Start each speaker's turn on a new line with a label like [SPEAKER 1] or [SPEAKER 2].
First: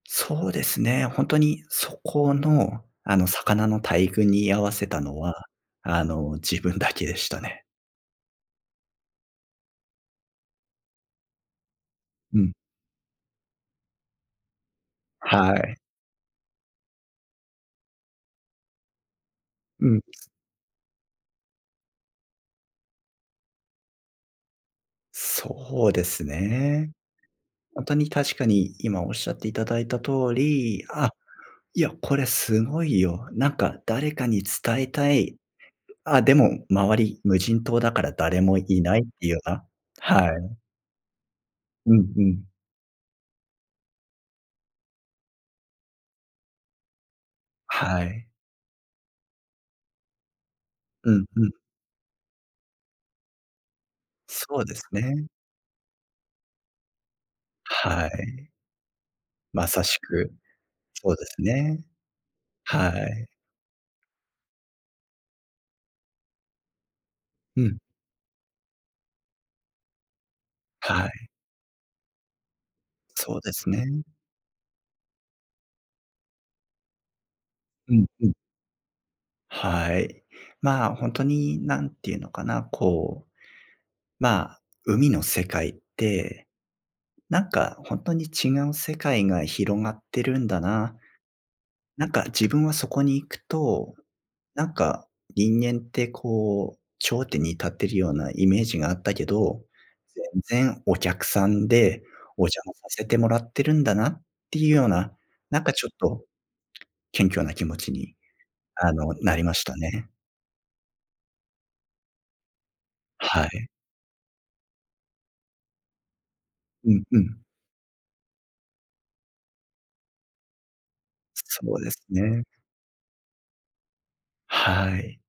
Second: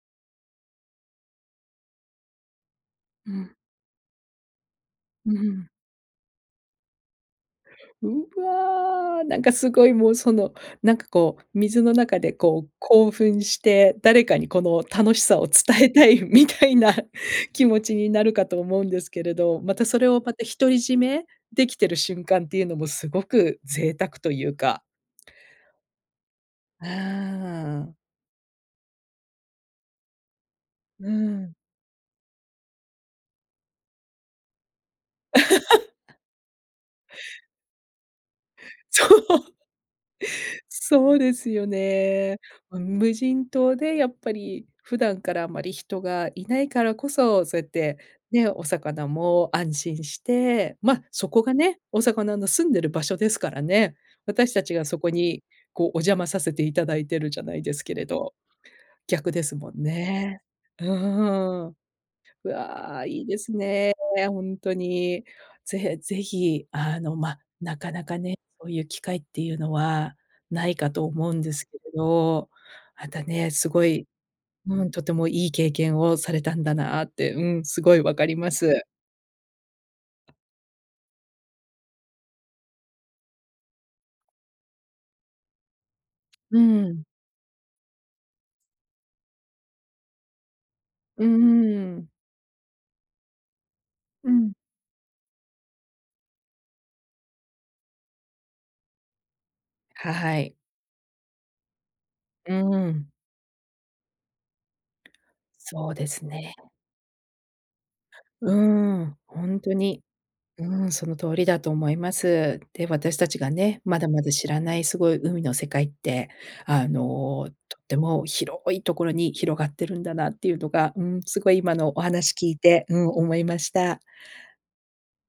[SPEAKER 1] そうですね、ほんとにそこの、あの、
[SPEAKER 2] うん。
[SPEAKER 1] 魚の大群に居合わせたの
[SPEAKER 2] うん、
[SPEAKER 1] は、
[SPEAKER 2] ふん。
[SPEAKER 1] あの、自分だけでしたね。
[SPEAKER 2] うわ！なんかすごい、もうその、なんかこう、水の中で
[SPEAKER 1] うん。
[SPEAKER 2] こう、興奮して、「誰かにこの楽しさを
[SPEAKER 1] は
[SPEAKER 2] 伝
[SPEAKER 1] い。
[SPEAKER 2] えたい」みたいな気持ちになるかと思うんですけれど、また
[SPEAKER 1] う
[SPEAKER 2] そ
[SPEAKER 1] ん。
[SPEAKER 2] れをまた、独り占めできてる瞬間っていうのもすごく贅沢とゆうか
[SPEAKER 1] そうです
[SPEAKER 2] ああ、
[SPEAKER 1] ね。ほん
[SPEAKER 2] う
[SPEAKER 1] と
[SPEAKER 2] ん。
[SPEAKER 1] に確かに今おっしゃっていただいた通り、
[SPEAKER 2] う
[SPEAKER 1] 「あ！
[SPEAKER 2] ん。
[SPEAKER 1] いや、これすごいよ。なんか誰かに伝えたい、ん、あ、でも周り無人島だから誰もいない」っ
[SPEAKER 2] そ
[SPEAKER 1] てゆよ
[SPEAKER 2] う。
[SPEAKER 1] な、はい。
[SPEAKER 2] そうですよ
[SPEAKER 1] うんう
[SPEAKER 2] ね。
[SPEAKER 1] ん。
[SPEAKER 2] うん、無人島でやっぱり普段からあまり人がいないからこそ、そうやって、
[SPEAKER 1] はい。
[SPEAKER 2] ね、お魚も安心して、ま、
[SPEAKER 1] うん
[SPEAKER 2] そこ
[SPEAKER 1] うん。
[SPEAKER 2] がね、お魚の住んでる場所ですからね。私
[SPEAKER 1] そ
[SPEAKER 2] た
[SPEAKER 1] う
[SPEAKER 2] ち
[SPEAKER 1] で
[SPEAKER 2] が
[SPEAKER 1] す
[SPEAKER 2] そこ
[SPEAKER 1] ね。
[SPEAKER 2] にこう、お邪魔させていただいてるじゃないですけれ
[SPEAKER 1] は
[SPEAKER 2] ど、
[SPEAKER 1] い。
[SPEAKER 2] 逆です
[SPEAKER 1] ま
[SPEAKER 2] もん
[SPEAKER 1] さしく、
[SPEAKER 2] ね。う
[SPEAKER 1] そうです
[SPEAKER 2] ーん。
[SPEAKER 1] ね。
[SPEAKER 2] う
[SPEAKER 1] は
[SPEAKER 2] わ、いい
[SPEAKER 1] い。
[SPEAKER 2] ですね、ほんとに。ぜへぜひ、あの、ま、
[SPEAKER 1] う
[SPEAKER 2] な
[SPEAKER 1] ん。
[SPEAKER 2] かなかね、そういう機会っていうのはないかと
[SPEAKER 1] はい。
[SPEAKER 2] 思うんですけれど、また
[SPEAKER 1] そう
[SPEAKER 2] ね、
[SPEAKER 1] で
[SPEAKER 2] す
[SPEAKER 1] す
[SPEAKER 2] ご
[SPEAKER 1] ね。
[SPEAKER 2] い、うん、とてもいい経験をされたんだなって、うん、す
[SPEAKER 1] う
[SPEAKER 2] ごい
[SPEAKER 1] ん
[SPEAKER 2] わか
[SPEAKER 1] うん。
[SPEAKER 2] ります。
[SPEAKER 1] はい、まあ、ほんとになんて言うのかな、こう。まあ、「海の世界って、
[SPEAKER 2] うーん。
[SPEAKER 1] なんかほんとに違う世界が広がってるんだな。
[SPEAKER 2] うー
[SPEAKER 1] なん
[SPEAKER 2] ん。
[SPEAKER 1] か自分はそこに行くと、
[SPEAKER 2] うん。
[SPEAKER 1] なんか人間ってこう、頂点に立ってるようなイメージがあったけど、
[SPEAKER 2] はい。
[SPEAKER 1] 全然お客さんで、お
[SPEAKER 2] う
[SPEAKER 1] 邪魔さ
[SPEAKER 2] ー
[SPEAKER 1] せ
[SPEAKER 2] ん。
[SPEAKER 1] てもらってるんだな」っていうような、なんかちょっ
[SPEAKER 2] そうです
[SPEAKER 1] と
[SPEAKER 2] ね。
[SPEAKER 1] 謙虚な気持ちに、
[SPEAKER 2] う
[SPEAKER 1] あの、
[SPEAKER 2] ん、
[SPEAKER 1] なり
[SPEAKER 2] ほ
[SPEAKER 1] ま
[SPEAKER 2] ん
[SPEAKER 1] し
[SPEAKER 2] と
[SPEAKER 1] た
[SPEAKER 2] に、
[SPEAKER 1] ね。
[SPEAKER 2] うん、その通りだと思います。で、私たち
[SPEAKER 1] は
[SPEAKER 2] が
[SPEAKER 1] い。
[SPEAKER 2] ね、まだまだ知らないすごい海の世界って、あ
[SPEAKER 1] うんうん。
[SPEAKER 2] の、とっても広いところに広がってるんだなっていうのが、うーん、すごい
[SPEAKER 1] そ
[SPEAKER 2] 今
[SPEAKER 1] うで
[SPEAKER 2] のお
[SPEAKER 1] す
[SPEAKER 2] 話
[SPEAKER 1] ね。
[SPEAKER 2] 聞いて、うん、思いました。
[SPEAKER 1] はい。